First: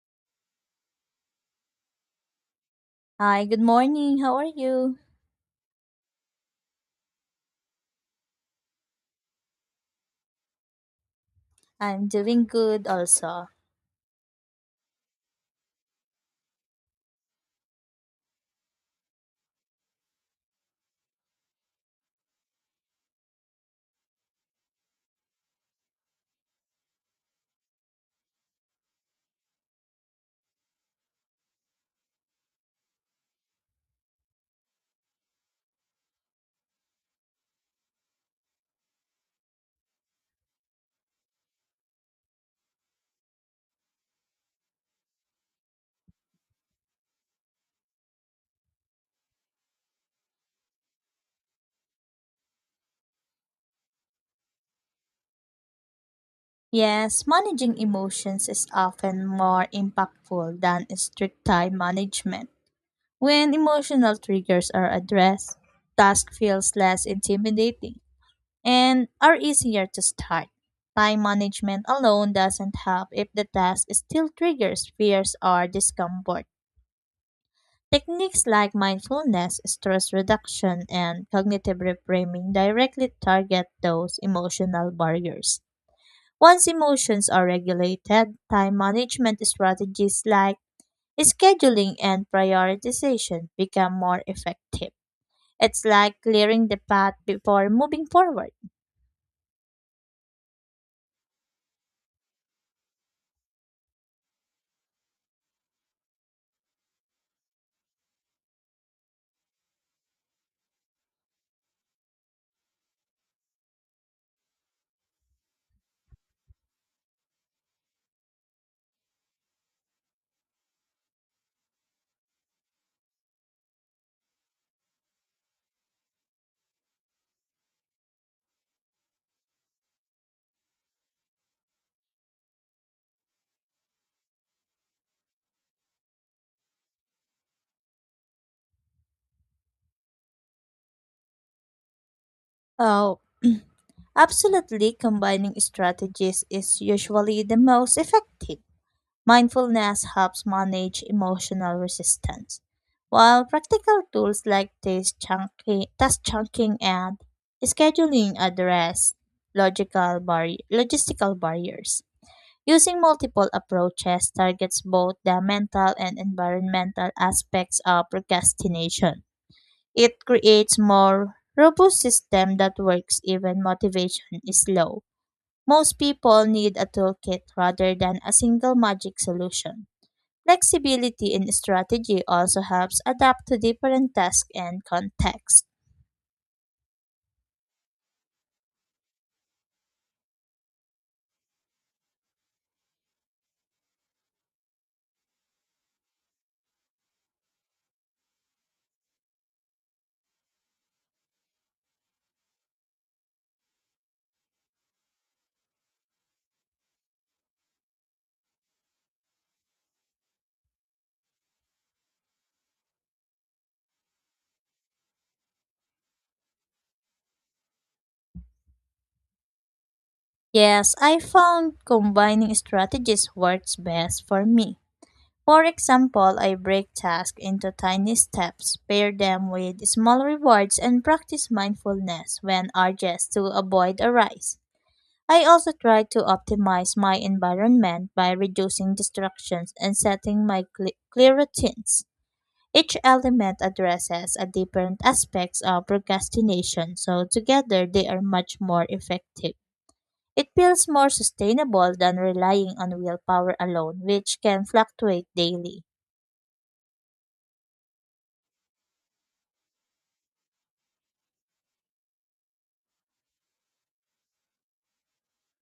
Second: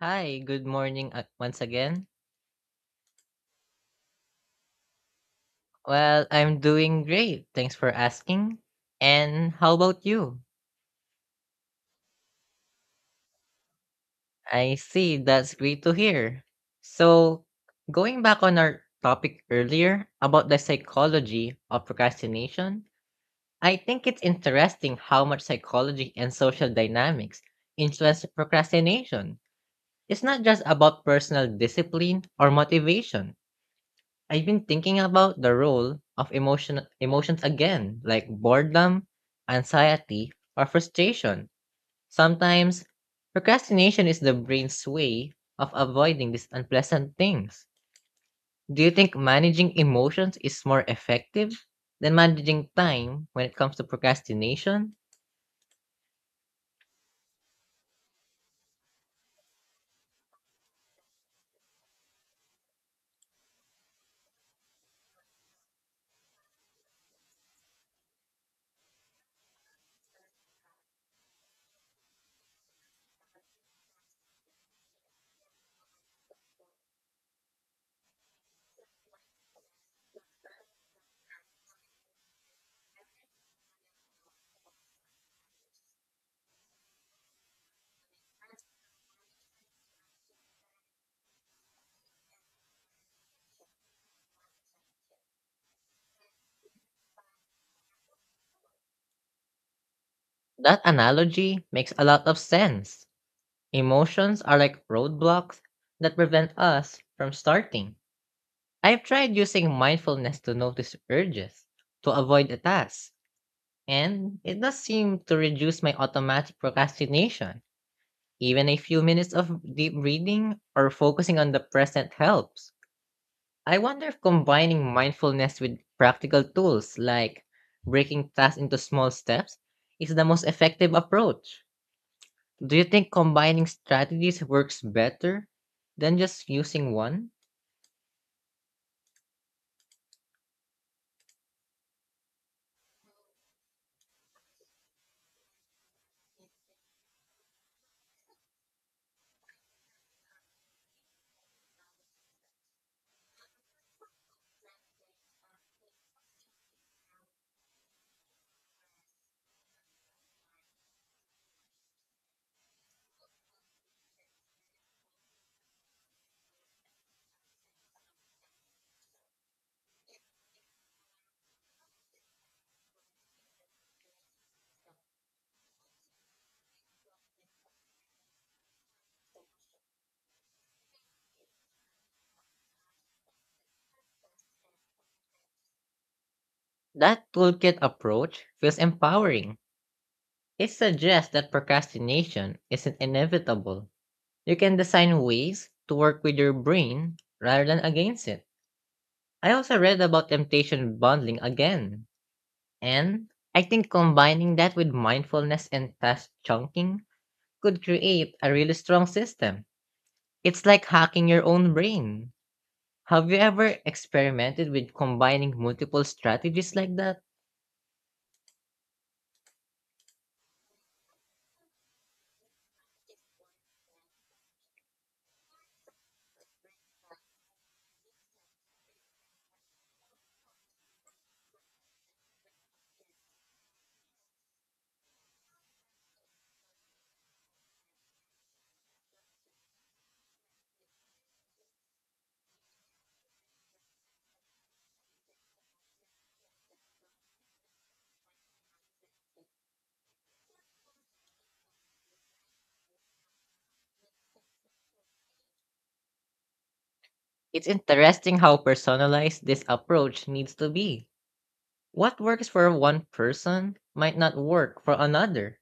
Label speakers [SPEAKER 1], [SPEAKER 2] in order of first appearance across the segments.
[SPEAKER 1] Hi, good morning once again.
[SPEAKER 2] Hi, good morning. How are you?
[SPEAKER 1] Well, I'm doing great. Thanks for asking. And how about you?
[SPEAKER 2] I'm doing good also.
[SPEAKER 1] I see. That's great to hear. So, going back on our topic earlier about the psychology of procrastination, I think it's interesting how much psychology and social dynamics influence procrastination. It's not just about personal discipline or motivation. I've been thinking about the role of emotions again, like boredom, anxiety, or frustration. Sometimes procrastination is the brain's way of avoiding these unpleasant things. Do you think managing emotions is more effective than managing time when it comes to procrastination?
[SPEAKER 2] Yes, managing emotions is often more impactful than strict time management. When emotional triggers are addressed, task feels less intimidating and are easier to start. Time management alone doesn't help if the task still triggers fears or discomfort. Techniques like mindfulness, stress reduction, and cognitive reframing directly target those emotional barriers. Once emotions are regulated, time management strategies like scheduling and prioritization become more effective. It's like clearing the path before moving forward.
[SPEAKER 1] That analogy makes a lot of sense. Emotions are like roadblocks that prevent us from starting. I have tried using mindfulness to notice urges, to avoid a task, and it does seem to reduce my automatic procrastination. Even a few minutes of deep breathing or focusing on the present helps. I wonder if combining mindfulness with practical tools like breaking tasks into small steps is the most effective approach. Do you think combining strategies works better than just using one?
[SPEAKER 2] Oh, absolutely, combining strategies is usually the most effective. Mindfulness helps manage emotional resistance, while practical tools like task chunking and scheduling address logistical barriers. Using multiple approaches targets both the mental and environmental aspects of procrastination. It creates more robust system that works even motivation is low. Most people need a toolkit rather than a single magic solution. Flexibility in strategy also helps adapt to different tasks and contexts.
[SPEAKER 1] That toolkit approach feels empowering. It suggests that procrastination isn't inevitable. You can design ways to work with your brain rather than against it. I also read about temptation bundling again. And I think combining that with mindfulness and task chunking could create a really strong system. It's like hacking your own brain. Have you ever experimented with combining multiple strategies like that?
[SPEAKER 2] Yes, I found combining strategies works best for me. For example, I break tasks into tiny steps, pair them with small rewards, and practice mindfulness when urges to avoid a rise. I also try to optimize my environment by reducing distractions and setting my clear routines. Each element addresses a different aspects of procrastination, so together they are much more effective. It feels more sustainable than relying on willpower alone, which can fluctuate daily.
[SPEAKER 1] It's interesting how personalized this approach needs to be. What works for one person might not work for another.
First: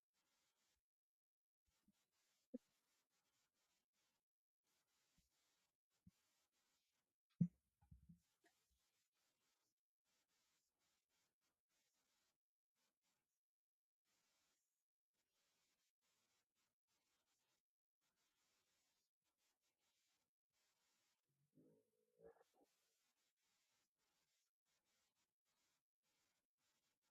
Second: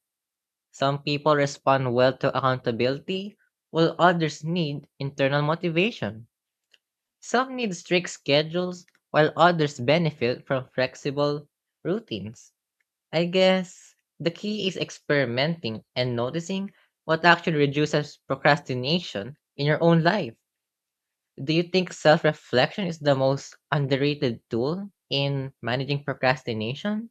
[SPEAKER 1] Some people respond well to accountability, while others need internal motivation. Some need strict schedules, while others benefit from flexible routines. I guess the key is experimenting and noticing what actually reduces procrastination in your own life. Do you think self reflection is the most underrated tool in managing procrastination?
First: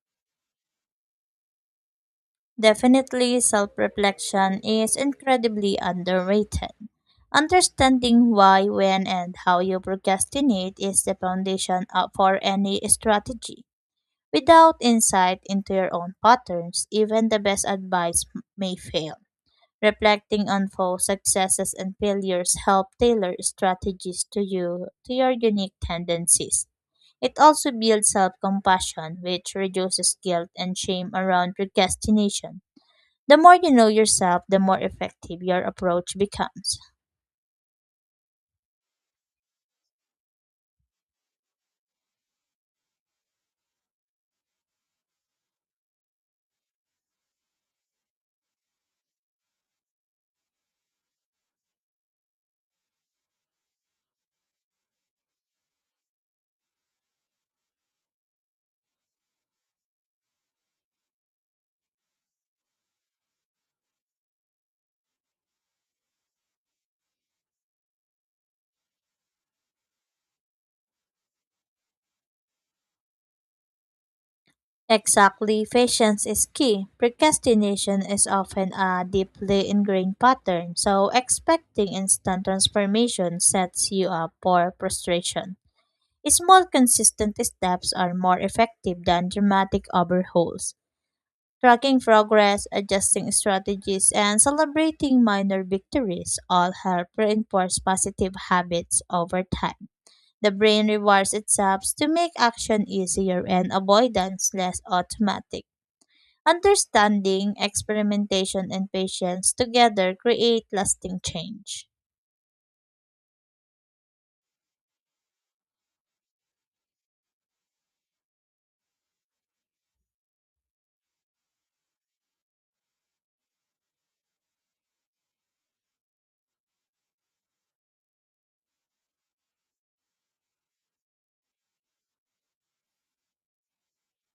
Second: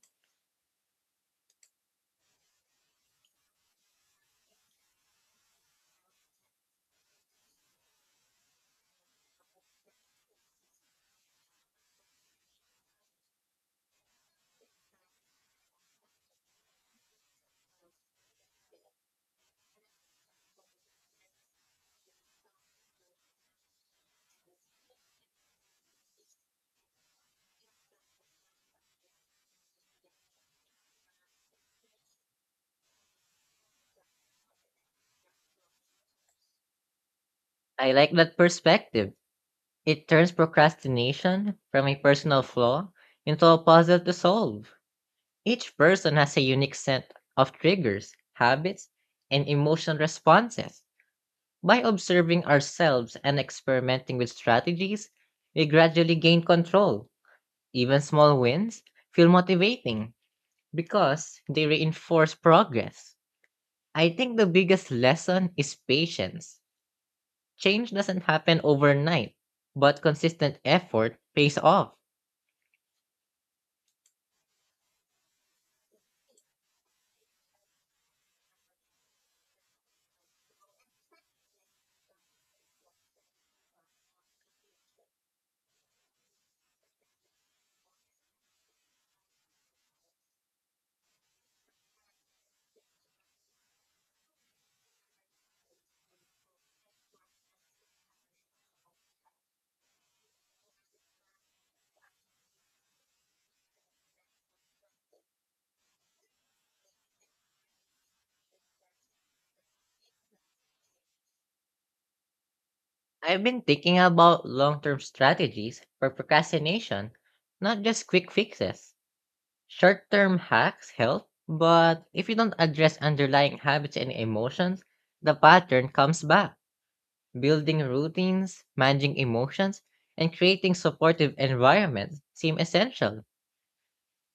[SPEAKER 2] Definitely, self reflection is incredibly underrated. Understanding why, when, and how you procrastinate is the for any strategy. Without insight into your own patterns, even the best may fail. Reflecting on both successes and failures help tailor strategies to your unique tendencies. It also builds self compassion, which reduces guilt and shame around procrastination. The more you know yourself, the more effective your approach becomes.
[SPEAKER 1] I like that perspective. It turns procrastination from a personal flaw into a puzzle to solve. Each person has a unique set of triggers, habits, and emotional responses. By observing ourselves and experimenting with strategies, we gradually gain control. Even small wins feel motivating because they reinforce progress. I think the biggest lesson is patience. Change doesn't happen overnight, but consistent effort pays off.
[SPEAKER 2] Exactly, patience is key. Procrastination is often a deeply ingrained pattern, so expecting instant transformation sets you up for frustration. Small, consistent steps are more effective than dramatic overhauls. Tracking progress, adjusting strategies, and celebrating minor victories all help reinforce positive habits over time. The brain rewards itself to make action easier and avoidance less automatic. Understanding, experimentation, and patience together create lasting change.
[SPEAKER 1] I've been thinking about long term strategies for procrastination, not just quick fixes. Short term hacks help, but if you don't address underlying habits and emotions, the pattern comes back. Building routines, managing emotions, and creating supportive environments seem essential.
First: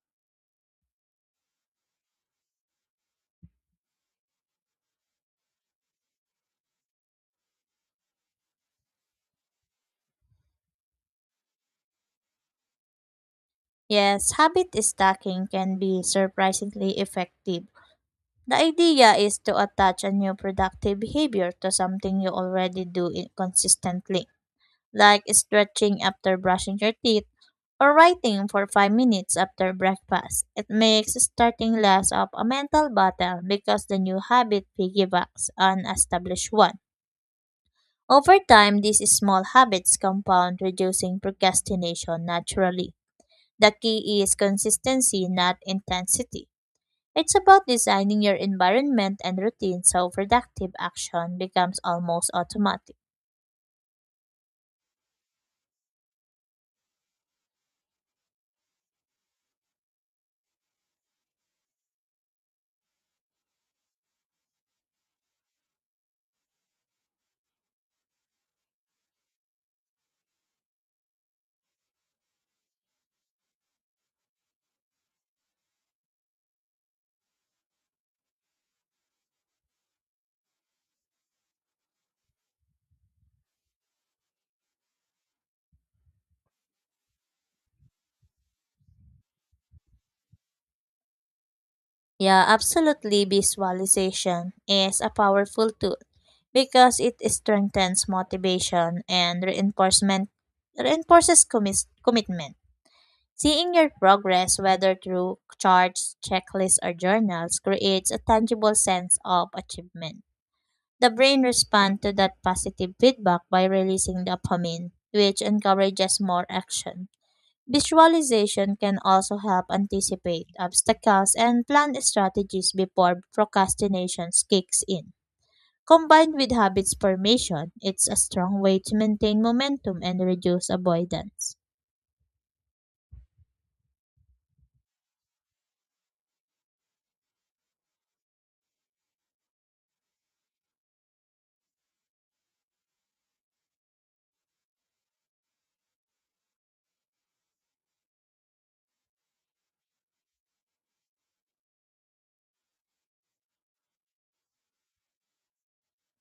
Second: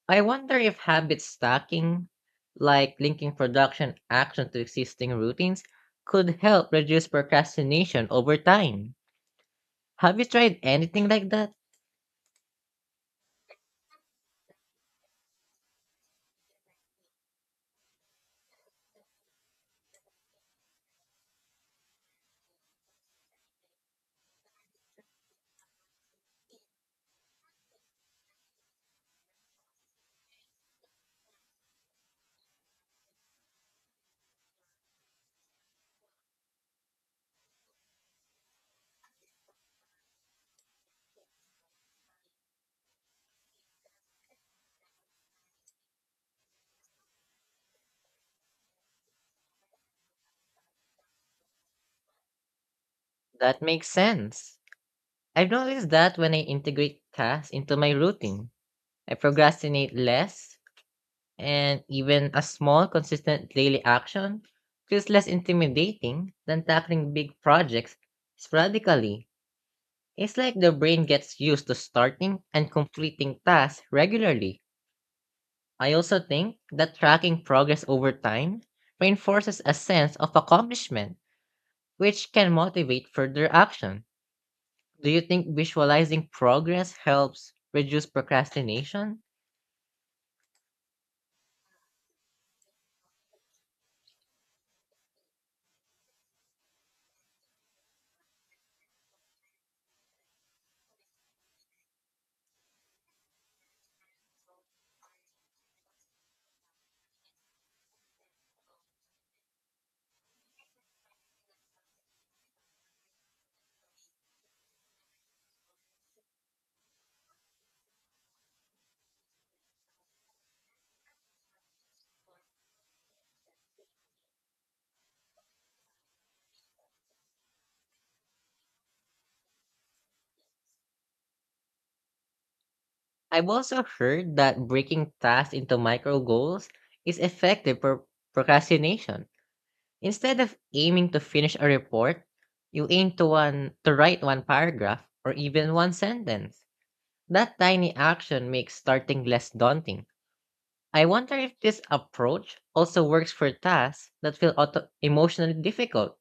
[SPEAKER 1] I wonder if habit stacking, like linking production action to existing routines, could help reduce procrastination over time. Have you tried anything like that?
[SPEAKER 2] Yes, habit stacking can be surprisingly effective. The idea is to attach a new productive behavior to something you already consistently, like stretching after brushing your teeth or writing for 5 minutes after breakfast. It makes starting less of a mental battle because the new habit piggybacks on established one. Over time, these small habits compound, reducing procrastination naturally. The key is consistency, not intensity. It's about designing your environment and routine so productive action becomes almost automatic.
[SPEAKER 1] That makes sense. I've noticed that when I integrate tasks into my routine, I procrastinate less, and even a small, consistent daily action feels less intimidating than tackling big projects sporadically. It's like the brain gets used to starting and completing tasks regularly. I also think that tracking progress over time reinforces a sense of accomplishment, which can motivate further action. Do you think visualizing progress helps reduce procrastination?
[SPEAKER 2] Yeah, absolutely. Visualization is a powerful tool because it strengthens motivation and reinforcement reinforces commitment. Seeing your progress, whether through charts, checklists, or journals, creates a tangible sense of achievement. The brain responds to that positive feedback by releasing dopamine, which encourages more action. Visualization can also help anticipate obstacles and plan strategies before procrastination kicks in. Combined with habits formation, it's a strong way to maintain momentum and reduce avoidance.
[SPEAKER 1] I've also heard that breaking tasks into micro goals is effective for procrastination. Instead of aiming to finish a report, you aim to write one paragraph or even one sentence. That tiny action makes starting less daunting. I wonder if this approach also works for tasks that feel emotionally difficult,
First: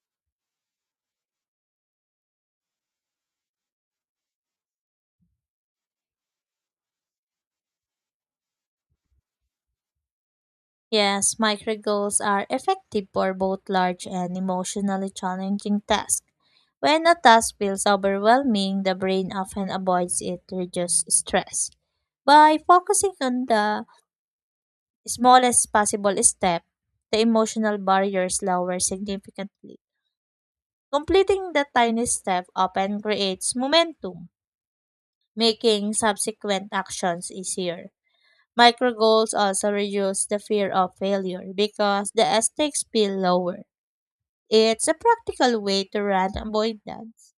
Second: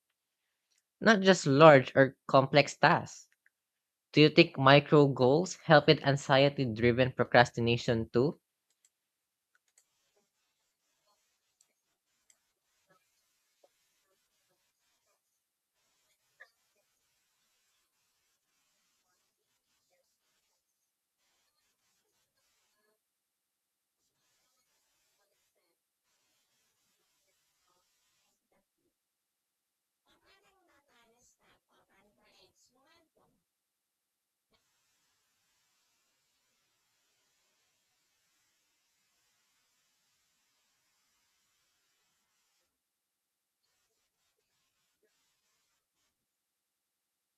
[SPEAKER 1] not just large or complex tasks. Do you think micro goals help with anxiety driven procrastination too?
[SPEAKER 2] Yes, micro goals are effective for both large and emotionally challenging tasks. When a task feels overwhelming, the brain often avoids it to reduce stress. By focusing on the smallest possible step, the emotional barriers lower significantly. Completing the tiny step often creates momentum, making subsequent actions easier. Micro goals also reduce the fear of failure because the stakes feel lower. It's a practical way to run avoidance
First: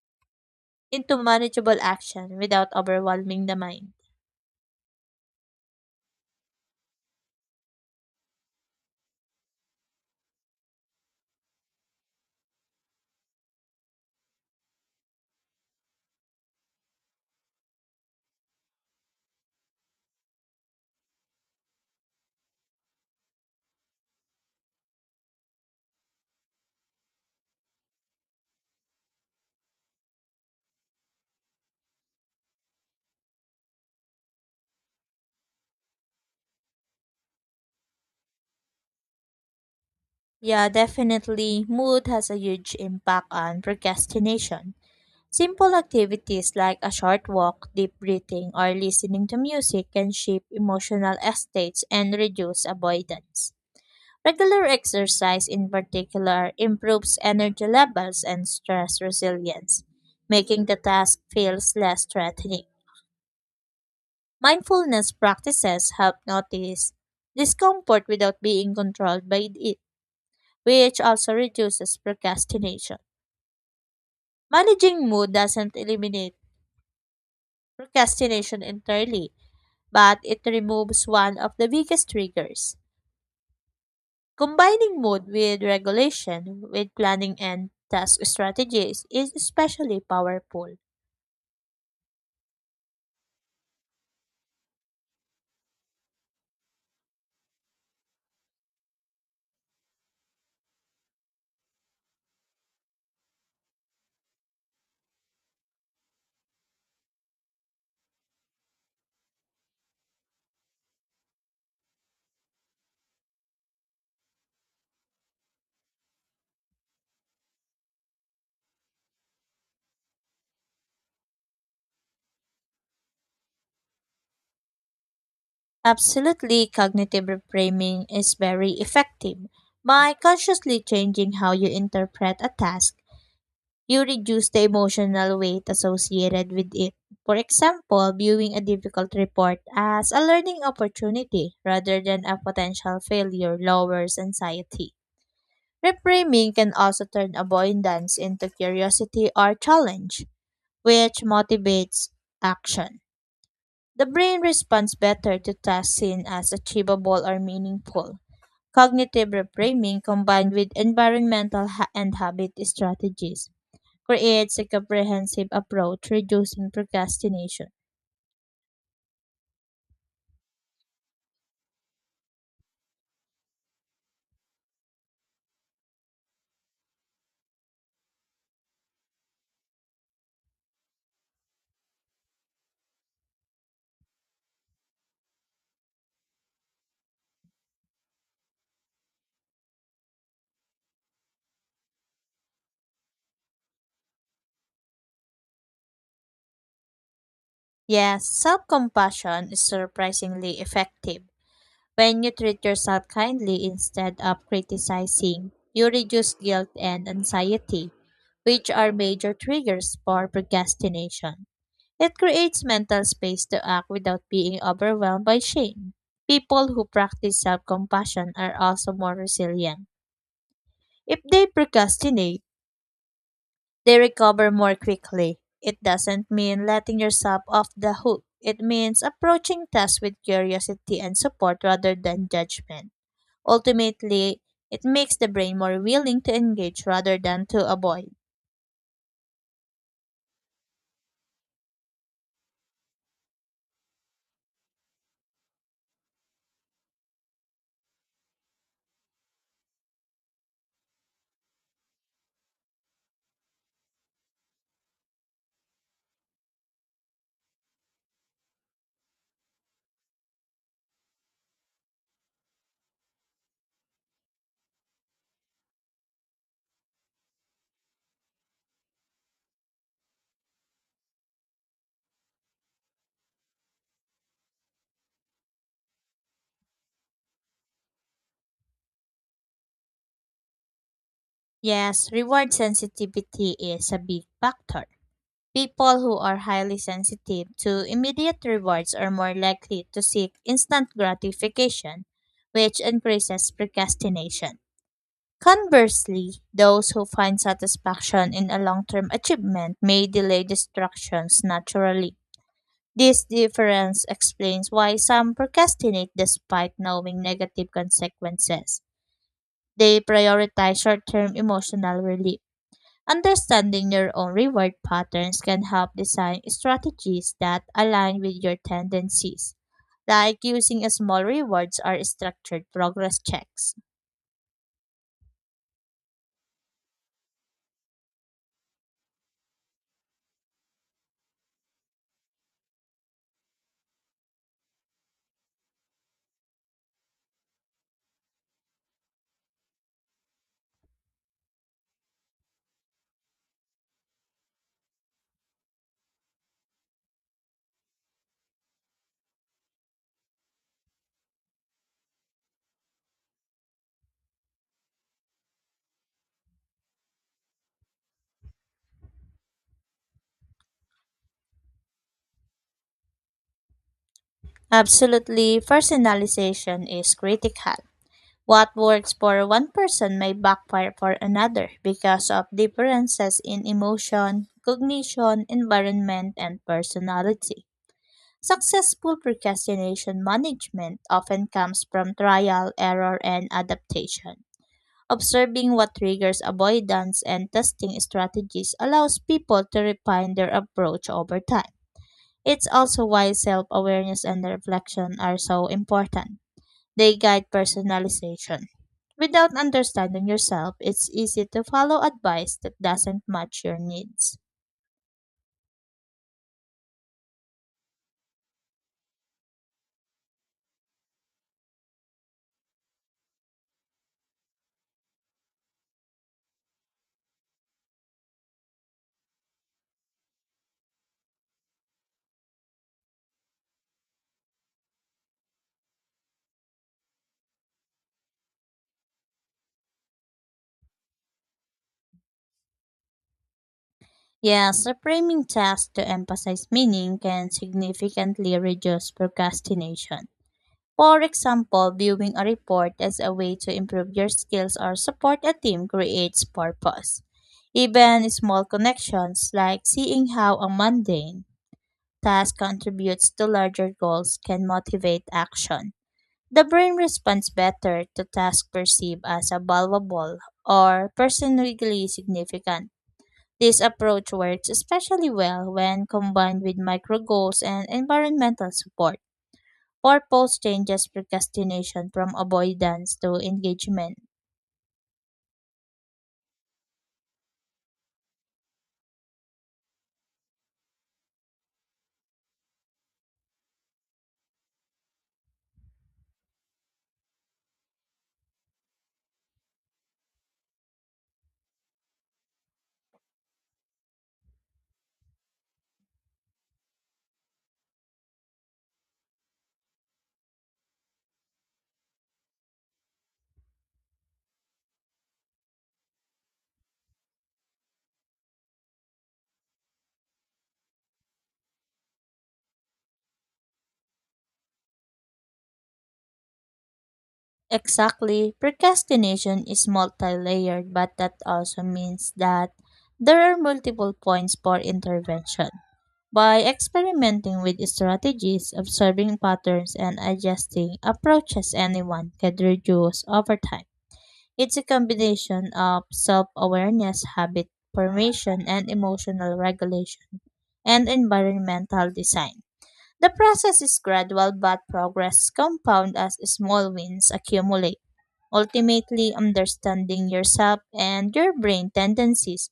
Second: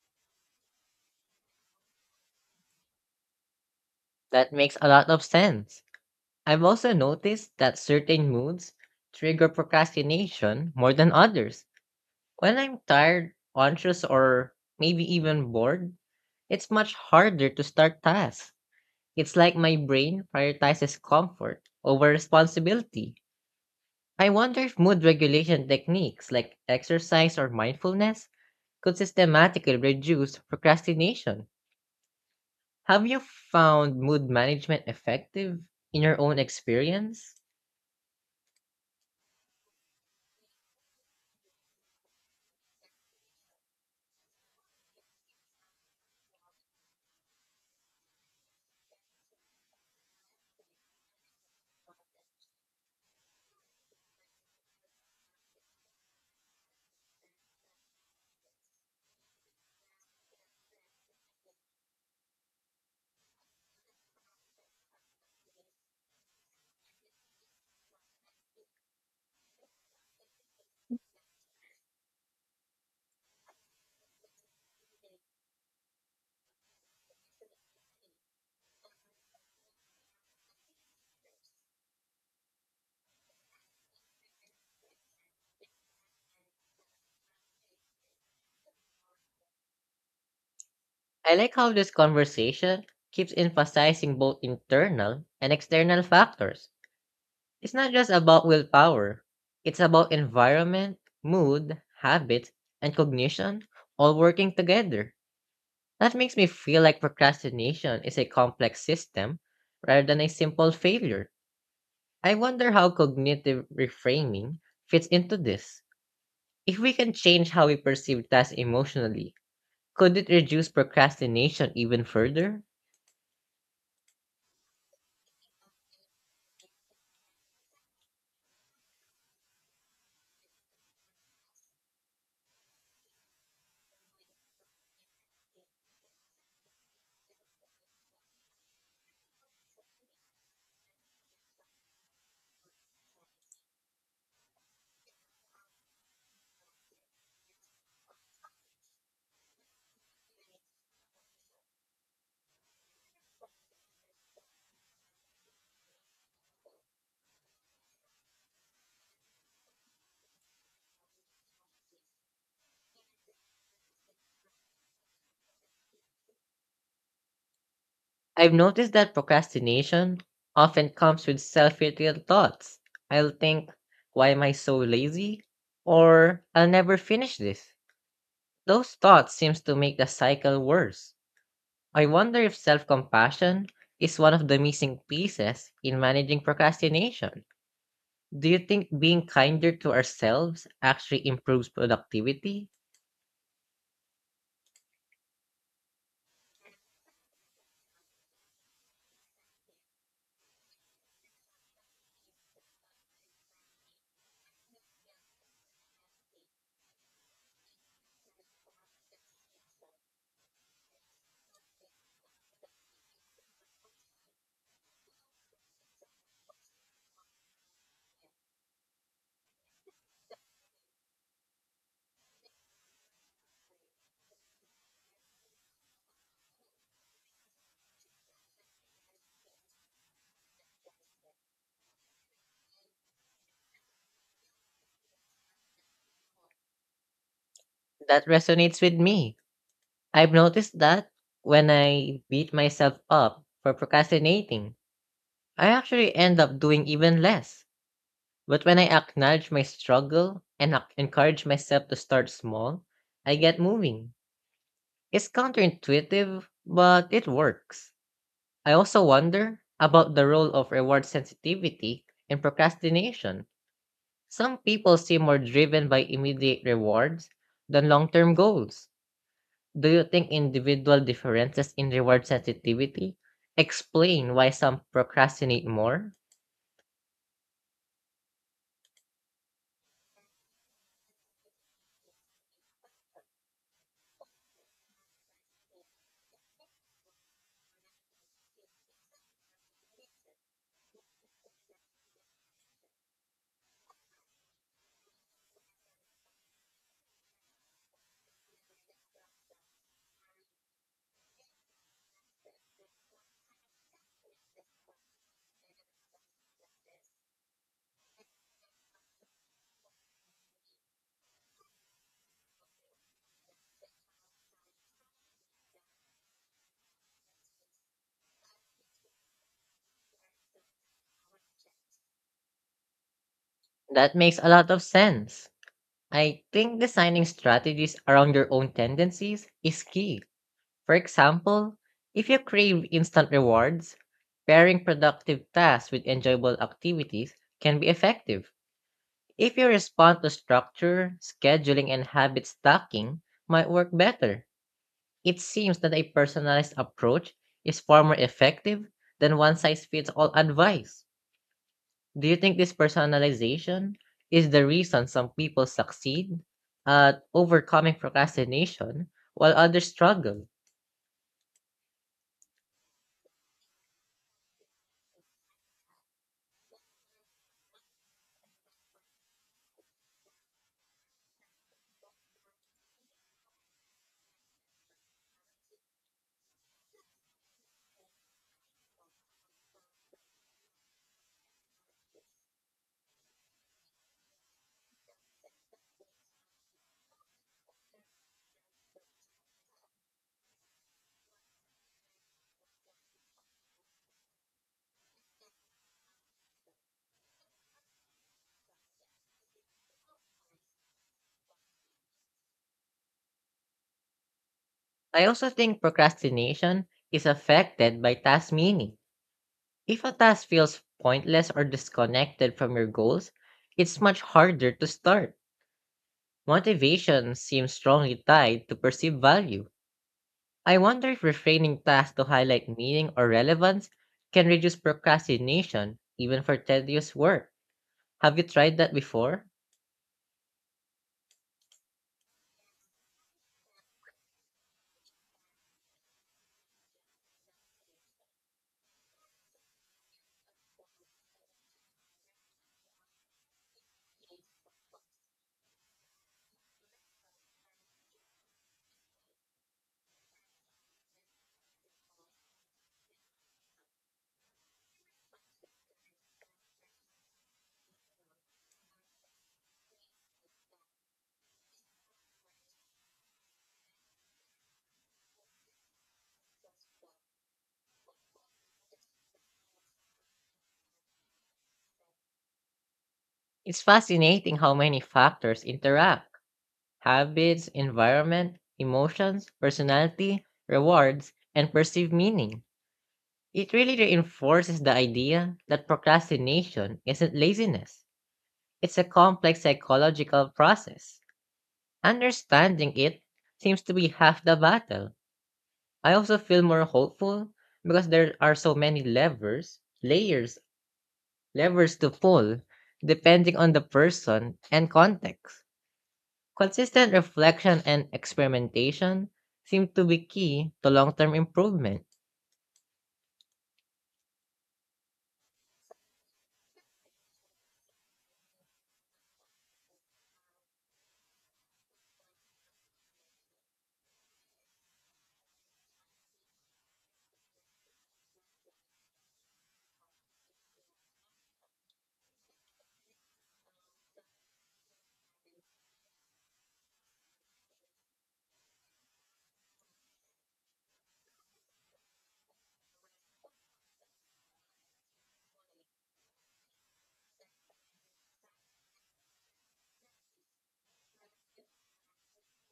[SPEAKER 2] into manageable action without overwhelming the mind.
[SPEAKER 1] That makes a lot of sense. I've also noticed that certain moods trigger procrastination more than others. When I'm tired, anxious, or maybe even bored, it's much harder to start tasks. It's like my brain prioritizes comfort over responsibility. I wonder if mood regulation techniques like exercise or mindfulness could systematically reduce procrastination. Have you found mood management effective in your own experience?
[SPEAKER 2] Yeah, definitely. Mood has a huge impact on procrastination. Simple activities like a short walk, deep breathing, or listening to music can shape emotional estates and reduce avoidance. Regular exercise, in particular, improves energy levels and stress resilience, making the task feels less threatening. Mindfulness practices help notice discomfort without being controlled by it, which also reduces procrastination. Managing mood doesn't eliminate procrastination entirely, but it removes one of the biggest triggers. Combining mood with regulation, with planning and task strategies is especially powerful.
[SPEAKER 1] I like how this conversation keeps emphasizing both internal and external factors. It's not just about willpower. It's about environment, mood, habit, and cognition all working together. That makes me feel like procrastination is a complex system rather than a simple failure. I wonder how cognitive reframing fits into this. If we can change how we perceive tasks emotionally, could it reduce procrastination even further?
[SPEAKER 2] Absolutely, cognitive reframing is very effective. By consciously changing how you interpret a task, you reduce the emotional weight associated with it. For example, viewing a difficult report as a learning opportunity rather than a potential failure lowers anxiety. Reframing can also turn avoidance into curiosity or challenge, which motivates action. The brain responds better to tasks seen as achievable or meaningful. Cognitive reframing combined with and habit strategies creates a comprehensive approach reducing procrastination.
[SPEAKER 1] I've noticed that procrastination often comes with self hatred thoughts. I'll think, why am I so lazy? Or I'll never finish this. Those thoughts seems to make the cycle worse. I wonder if self-compassion is one of the missing pieces in managing procrastination. Do you think being kinder to ourselves actually improves productivity?
[SPEAKER 2] Yes, self compassion is surprisingly effective. When you treat yourself kindly instead of criticizing, you reduce guilt and anxiety, which are major triggers for procrastination. It creates mental space to act without being overwhelmed by shame. People who practice self compassion are also more resilient. If they procrastinate, they recover more quickly. It doesn't mean letting yourself off the hook. It means approaching tasks with curiosity and support rather than judgment. Ultimately, it makes the brain more willing to engage rather than to avoid.
[SPEAKER 1] That resonates with me. I've noticed that when I beat myself up for procrastinating. I actually end up doing even less. But when I acknowledge my struggle and encourage myself to start small, I get moving. It's counterintuitive, but it works. I also wonder about the role of reward sensitivity in procrastination. Some people seem more driven by immediate rewards than long term goals. Do you think individual differences in reward sensitivity explain why some procrastinate more?
[SPEAKER 2] Yes, reward sensitivity is a big factor. People who are highly sensitive to immediate rewards are more likely to seek instant gratification, which increases procrastination. Conversely, those who find satisfaction in a long term achievement may delay distractions naturally. This difference explains why some procrastinate despite knowing negative consequences. They prioritize short term emotional relief. Understanding your own reward patterns can help design strategies that align with your tendencies, like using small rewards or structured progress checks.
[SPEAKER 1] That makes a lot of sense. I think designing strategies around your own tendencies is key. For example, if you crave instant rewards, pairing productive tasks with enjoyable activities can be effective. If you respond to structure, scheduling, and habit stacking, might work better. It seems that a personalized approach is far more effective than one size fits all advice. Do you think this personalization is the reason some people succeed at overcoming procrastination while others struggle?
[SPEAKER 2] Absolutely, personalization is critical. What works for one person may backfire for another because of differences in emotion, cognition, environment, and personality. Successful procrastination management often comes from trial, error, and adaptation. Observing what triggers avoidance and testing strategies allows people to refine their approach over time. It's also why self awareness and reflection are so important. They guide personalization. Without understanding yourself, it's easy to follow advice that doesn't match your needs.
[SPEAKER 1] I also think procrastination is affected by task meaning. If a task feels pointless or disconnected from your goals, it's much harder to start. Motivation seems strongly tied to perceived value. I wonder if refraining tasks to highlight meaning or relevance can reduce procrastination even for tedious work. Have you tried that before?
[SPEAKER 2] Yes, reframing tasks to emphasize meaning can significantly reduce procrastination. For example, viewing a report as a way to improve your skills or support a team creates purpose. Even small connections like seeing how a mundane task contributes to larger goals can motivate action. The brain responds better to tasks perceived as a valuable or personally significant. This approach works especially well when combined with micro goals and environmental support. Purpose changes procrastination from avoidance to
[SPEAKER 1] It's
[SPEAKER 2] engagement.
[SPEAKER 1] fascinating how many factors interact: habits, environment, emotions, personality, rewards, and perceived meaning. It really reinforces the idea that procrastination isn't laziness, it's a complex psychological process. Understanding it seems to be half the battle. I also feel more hopeful because there are so many levers to pull depending on the person and context. Consistent reflection and experimentation seem to be key to long term improvement.
[SPEAKER 2] Exactly. Procrastination is multi-layered, but that also means that there are multiple points for intervention. By experimenting with strategies, observing patterns, and adjusting approaches, anyone can reduce over time. It's a combination of self awareness, habit formation, and emotional regulation, and environmental design. The process is gradual, but progress compound as small wins accumulate. Ultimately, understanding yourself and your brain tendencies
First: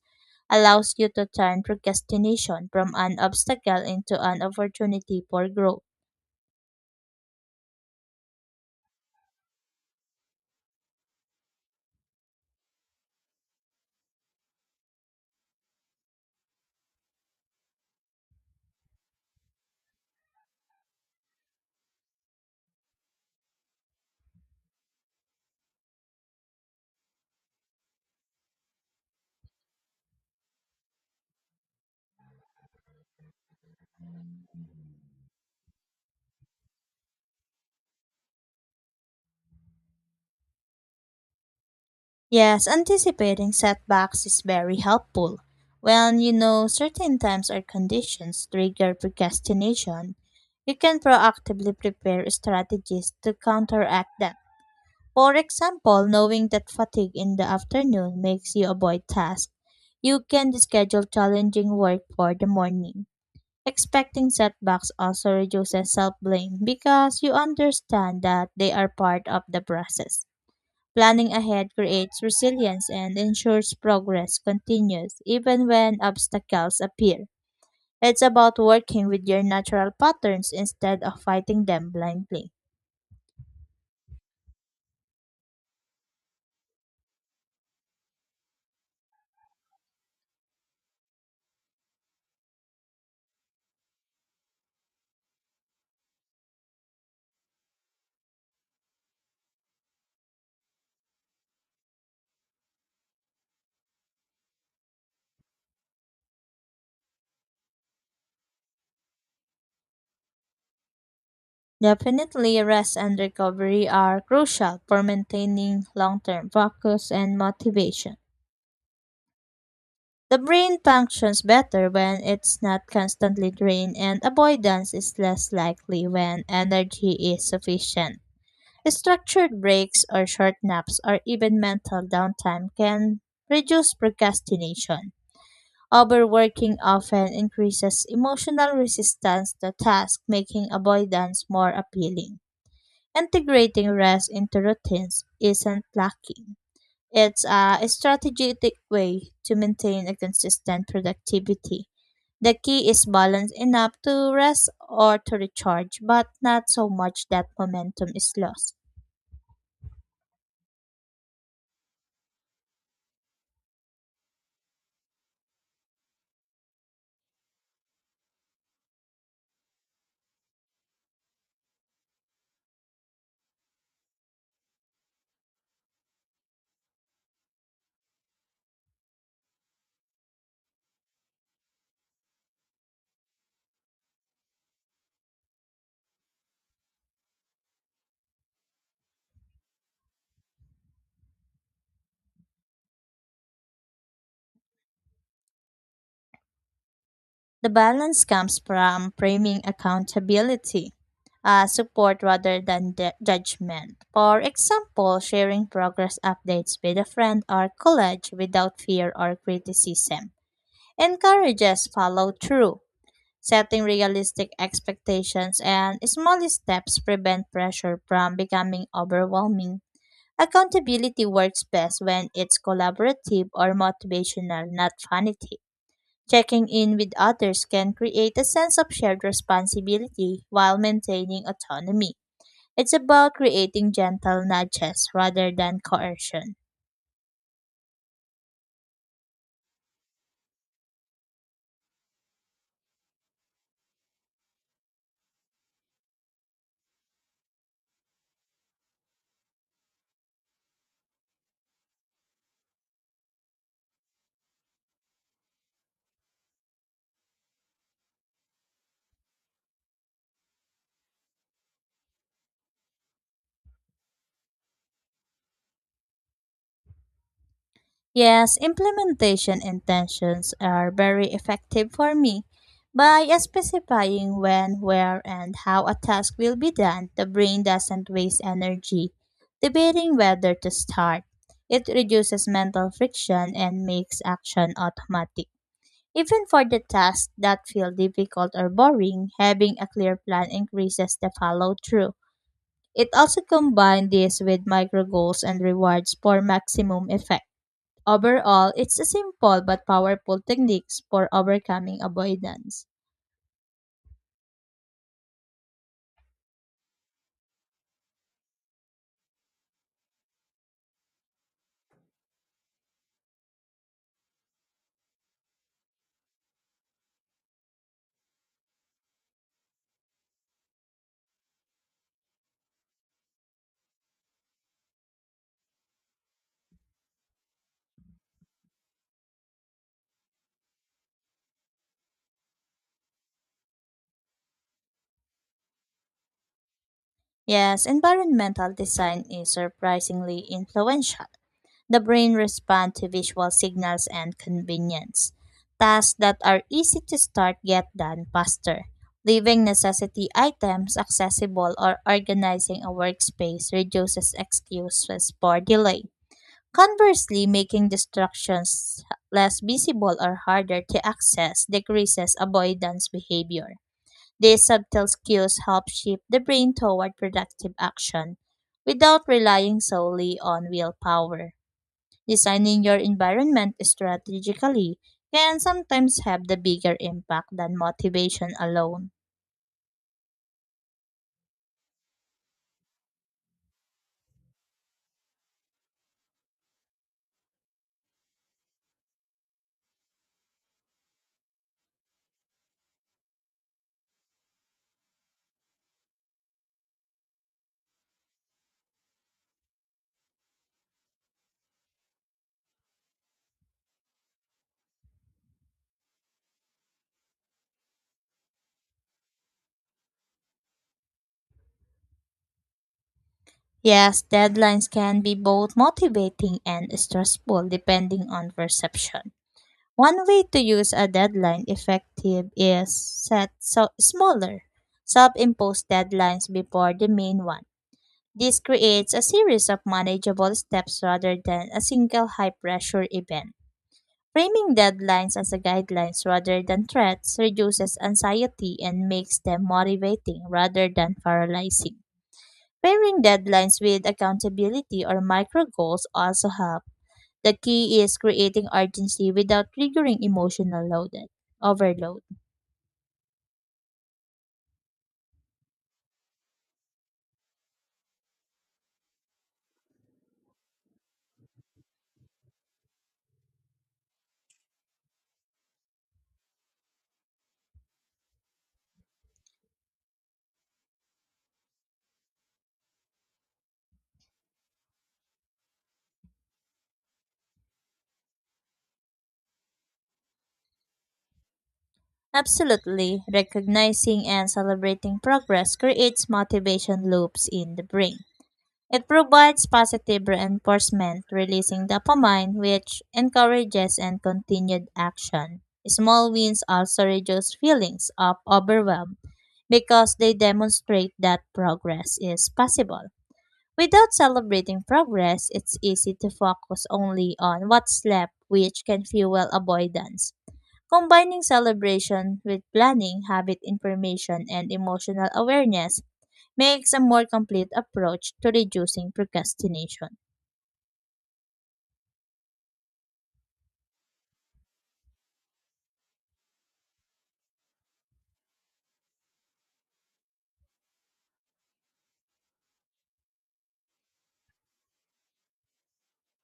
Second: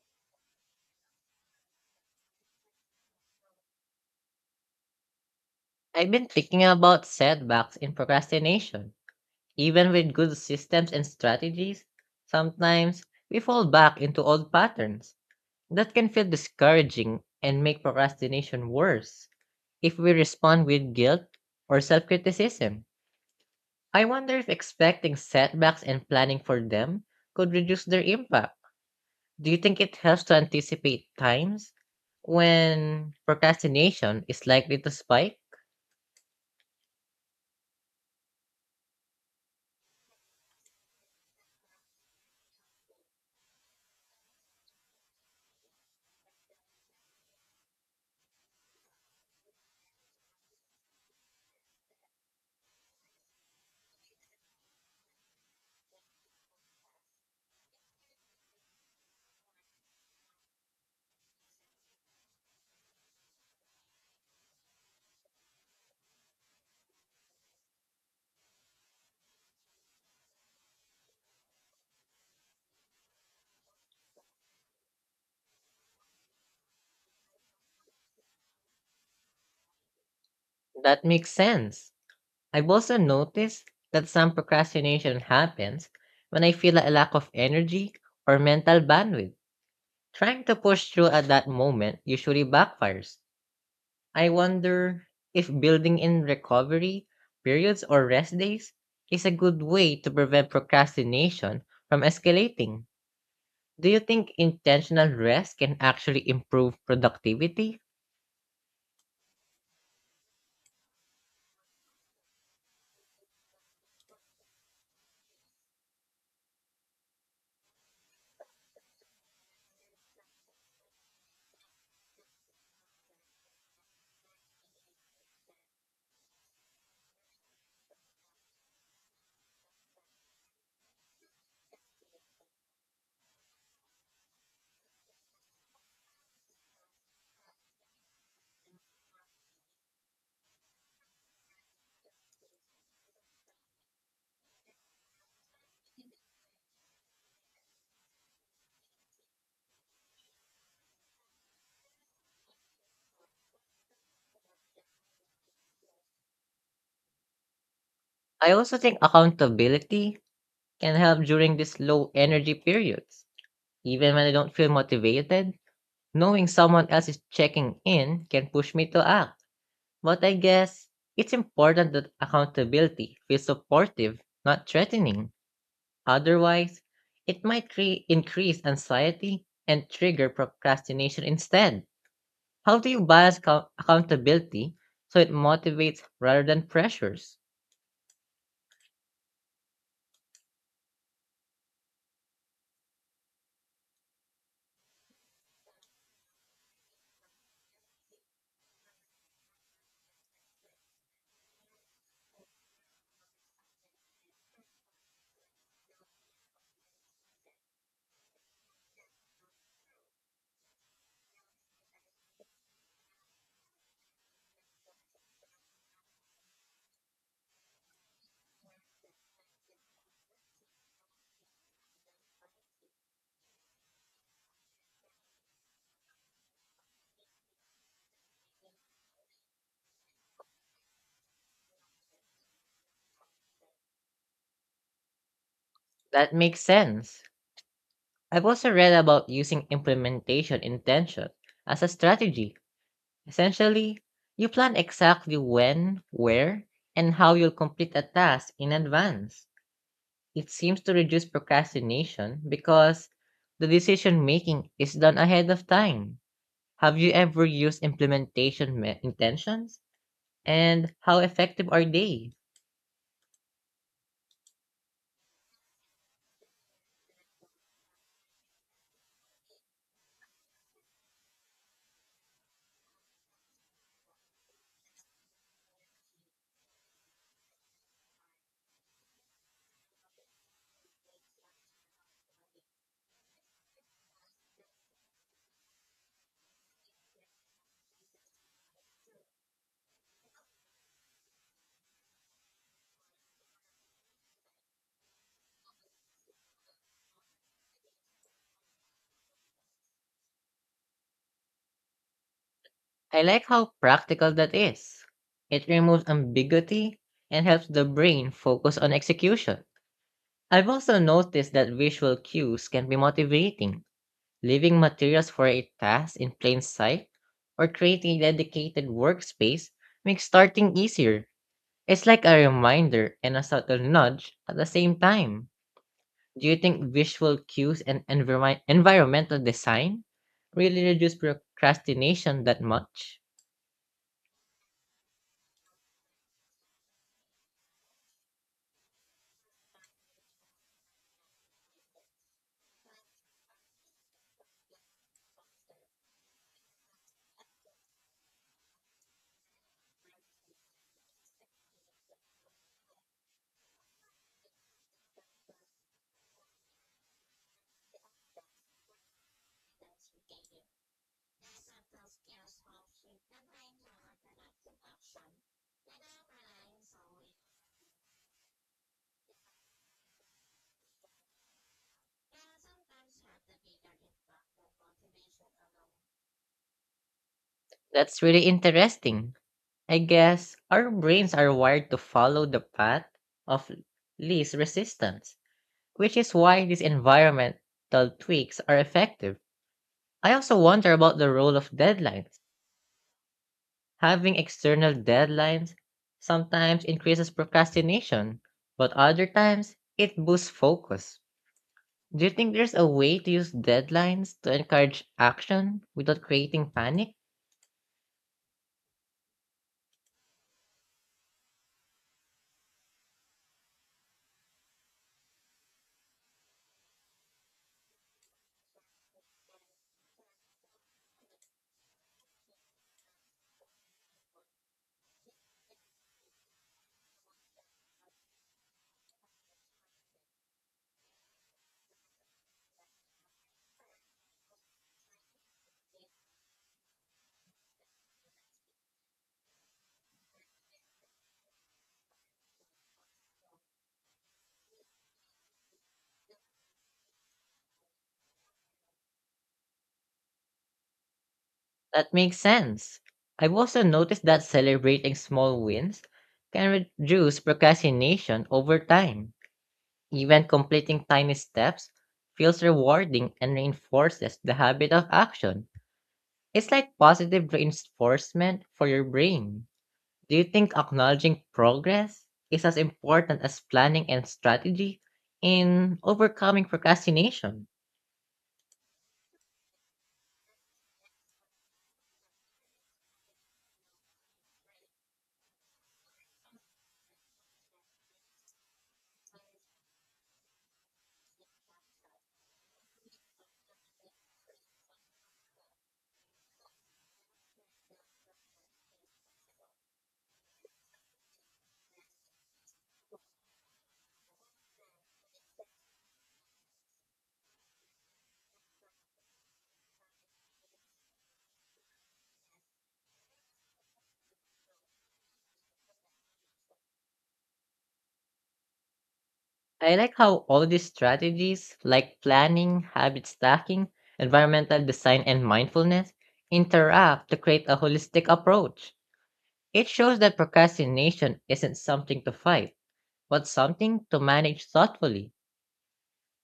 [SPEAKER 2] allows you to turn procrastination from an obstacle into an opportunity for growth.
[SPEAKER 1] I've been thinking about setbacks in procrastination. Even with good systems and strategies, sometimes we fall back into old patterns. That can feel discouraging and make procrastination worse if we respond with guilt or self criticism. I wonder if expecting setbacks and planning for them could reduce their impact. Do you think it helps to anticipate times when procrastination is likely to spike?
[SPEAKER 2] Yes, anticipating setbacks is very helpful. When you know certain times or conditions trigger procrastination, you can proactively prepare strategies to counteract them. For example, knowing that fatigue in the afternoon makes you avoid tasks, you can schedule challenging work for the morning. Expecting setbacks also reduces self blame because you understand that they are part of the process. Planning ahead creates resilience and ensures progress continues even when obstacles appear. It's about working with your natural patterns instead
[SPEAKER 1] That
[SPEAKER 2] of
[SPEAKER 1] makes
[SPEAKER 2] fighting them
[SPEAKER 1] sense.
[SPEAKER 2] blindly.
[SPEAKER 1] I've also noticed that some procrastination happens when I feel a lack of energy or mental bandwidth. Trying to push through at that moment usually backfires. I wonder if building in recovery periods or rest days is a good way to prevent procrastination from escalating. Do you think intentional rest can actually improve productivity?
[SPEAKER 2] Definitely, rest and recovery are crucial for maintaining long term focus and motivation. The brain functions better when it's not constantly drained, and avoidance is less likely when energy is sufficient. Structured breaks or short naps or even mental downtime can reduce procrastination. Overworking often increases emotional resistance to tasks, making avoidance more appealing. Integrating rest into routines isn't lacking. It's a strategic way to maintain a consistent productivity. The key is balance enough to rest or to recharge, but not so much that momentum is
[SPEAKER 1] I also
[SPEAKER 2] lost.
[SPEAKER 1] think accountability can help during these low energy periods. Even when I don't feel motivated, knowing someone else is checking in can push me to act. But I guess it's important that accountability feels supportive, not threatening. Otherwise, it might increase anxiety and trigger procrastination instead. How do you balance accountability so it motivates rather than pressures?
[SPEAKER 2] The balance comes from framing accountability as support rather than judgment. For example, sharing progress updates with a friend or college without fear or criticism encourages follow through. Setting realistic expectations and small steps prevent pressure from becoming overwhelming. Accountability works best when it's collaborative or motivational, not vanity. Checking in with others can create a sense of shared responsibility while maintaining autonomy. It's about creating gentle nudges rather than
[SPEAKER 1] That
[SPEAKER 2] coercion.
[SPEAKER 1] makes sense. I've also read about using implementation intention as a strategy. Essentially, you plan exactly when, where, and how you'll complete a task in advance. It seems to reduce procrastination because the decision making is done ahead of time. Have you ever used implementation intentions? And how effective are they?
[SPEAKER 2] Yes, implementation intentions are very effective for me. By specifying when, where, and how a task will be done, the brain doesn't waste energy debating whether to start. It reduces mental friction and makes action automatic. Even for the tasks that feel difficult or boring, having a clear plan increases the follow through. It also combines this with micro goals and rewards for maximum effect. Overall, it's a simple but powerful technique for overcoming avoidance.
[SPEAKER 1] I like how practical that is. It removes ambiguity and helps the brain focus on execution. I've also noticed that visual cues can be motivating. Leaving materials for a task in plain sight or creating a dedicated workspace makes starting easier. It's like a reminder and a subtle nudge at the same time. Do you think visual cues and environmental design really reduce procrastination that much?
[SPEAKER 2] Yes, environmental design is surprisingly influential. The brain responds to visual signals and convenience. Tasks that are easy to start get done faster. Leaving necessity items accessible or organizing a workspace reduces excuses for delay. Conversely, making distractions less visible or harder to access decreases avoidance behavior. These subtle cues help shift the brain toward productive action without relying solely on willpower. Designing your environment strategically can sometimes have the bigger impact than
[SPEAKER 1] That's really
[SPEAKER 2] motivation alone.
[SPEAKER 1] interesting. I guess our brains are wired to follow the path of least resistance, which is why these environmental tweaks are effective. I also wonder about the role of deadlines. Having external deadlines sometimes increases procrastination, but other times it boosts focus. Do you think there's a way to use deadlines to encourage action without creating panic?
[SPEAKER 2] Yes, deadlines can be both motivating and stressful depending on perception. One way to use a deadline effective is set so smaller self-imposed deadlines before the main one. This creates a series of manageable steps rather than a single high-pressure event. Framing deadlines as a guidelines rather than threats reduces anxiety and makes them motivating rather than paralyzing. Pairing deadlines with accountability or micro goals also help the key is creating urgency without triggering emotional loaded,
[SPEAKER 1] That
[SPEAKER 2] overload.
[SPEAKER 1] makes sense. I've also noticed that celebrating small wins can reduce procrastination over time. Even completing tiny steps feels rewarding and reinforces the habit of action. It's like positive reinforcement for your brain. Do you think acknowledging progress is as important as planning and strategy in overcoming procrastination?
[SPEAKER 2] Absolutely, recognizing and celebrating progress creates motivation loops in the brain. It provides positive reinforcement, releasing dopamine, which encourages and continued action. Small wins also reduce feelings of overwhelm because they demonstrate that progress is possible. Without celebrating progress, it's easy to focus only on what's left, which can fuel avoidance. Combining celebration with planning, habit information, and emotional awareness makes a more complete approach to reducing
[SPEAKER 1] I like
[SPEAKER 2] procrastination.
[SPEAKER 1] how all these strategies, like planning, habit stacking, environmental design, and mindfulness, interact to create a holistic approach. It shows that procrastination isn't something to fight, but something to manage thoughtfully.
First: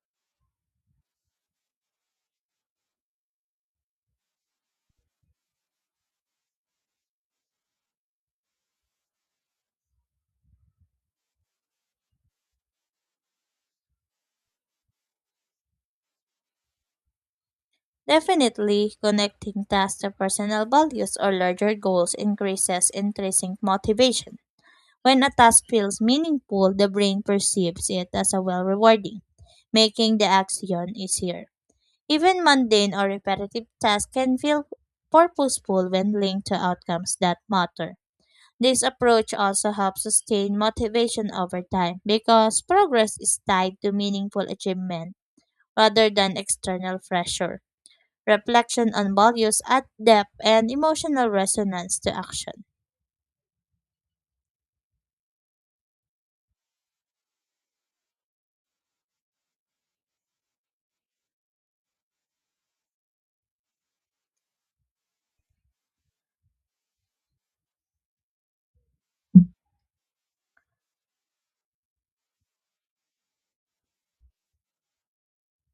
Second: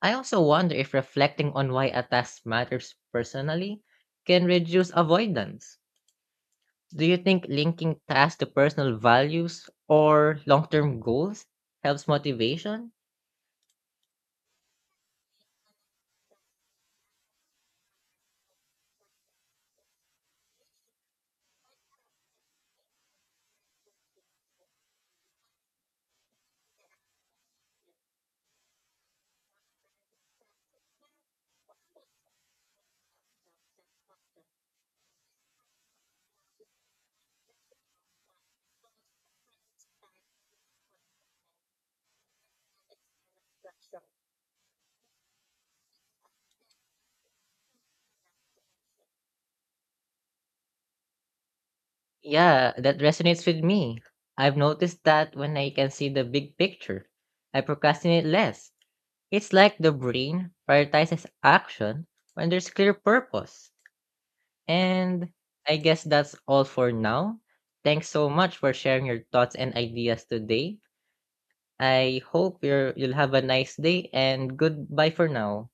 [SPEAKER 1] I also wonder if reflecting on why a task matters personally can reduce avoidance. Do you think linking tasks to personal values or long term goals helps motivation?
[SPEAKER 2] Definitely, connecting tasks to personal values or larger goals increases intrinsic motivation. When a task feels meaningful, the brain perceives it as a well rewarding, making the action easier. Even mundane or repetitive tasks can feel purposeful when linked to outcomes that matter. This approach also helps sustain motivation over time because progress is tied to meaningful achievement rather than external pressure. Reflection on values add depth and emotional resonance to action.
[SPEAKER 1] Yeah, that resonates with me. I've noticed that when I can see the big picture, I procrastinate less. It's like the brain prioritizes action when there's clear purpose. And I guess that's all for now. Thanks so much for sharing your thoughts and ideas today. I hope you'll have a nice day and goodbye for now.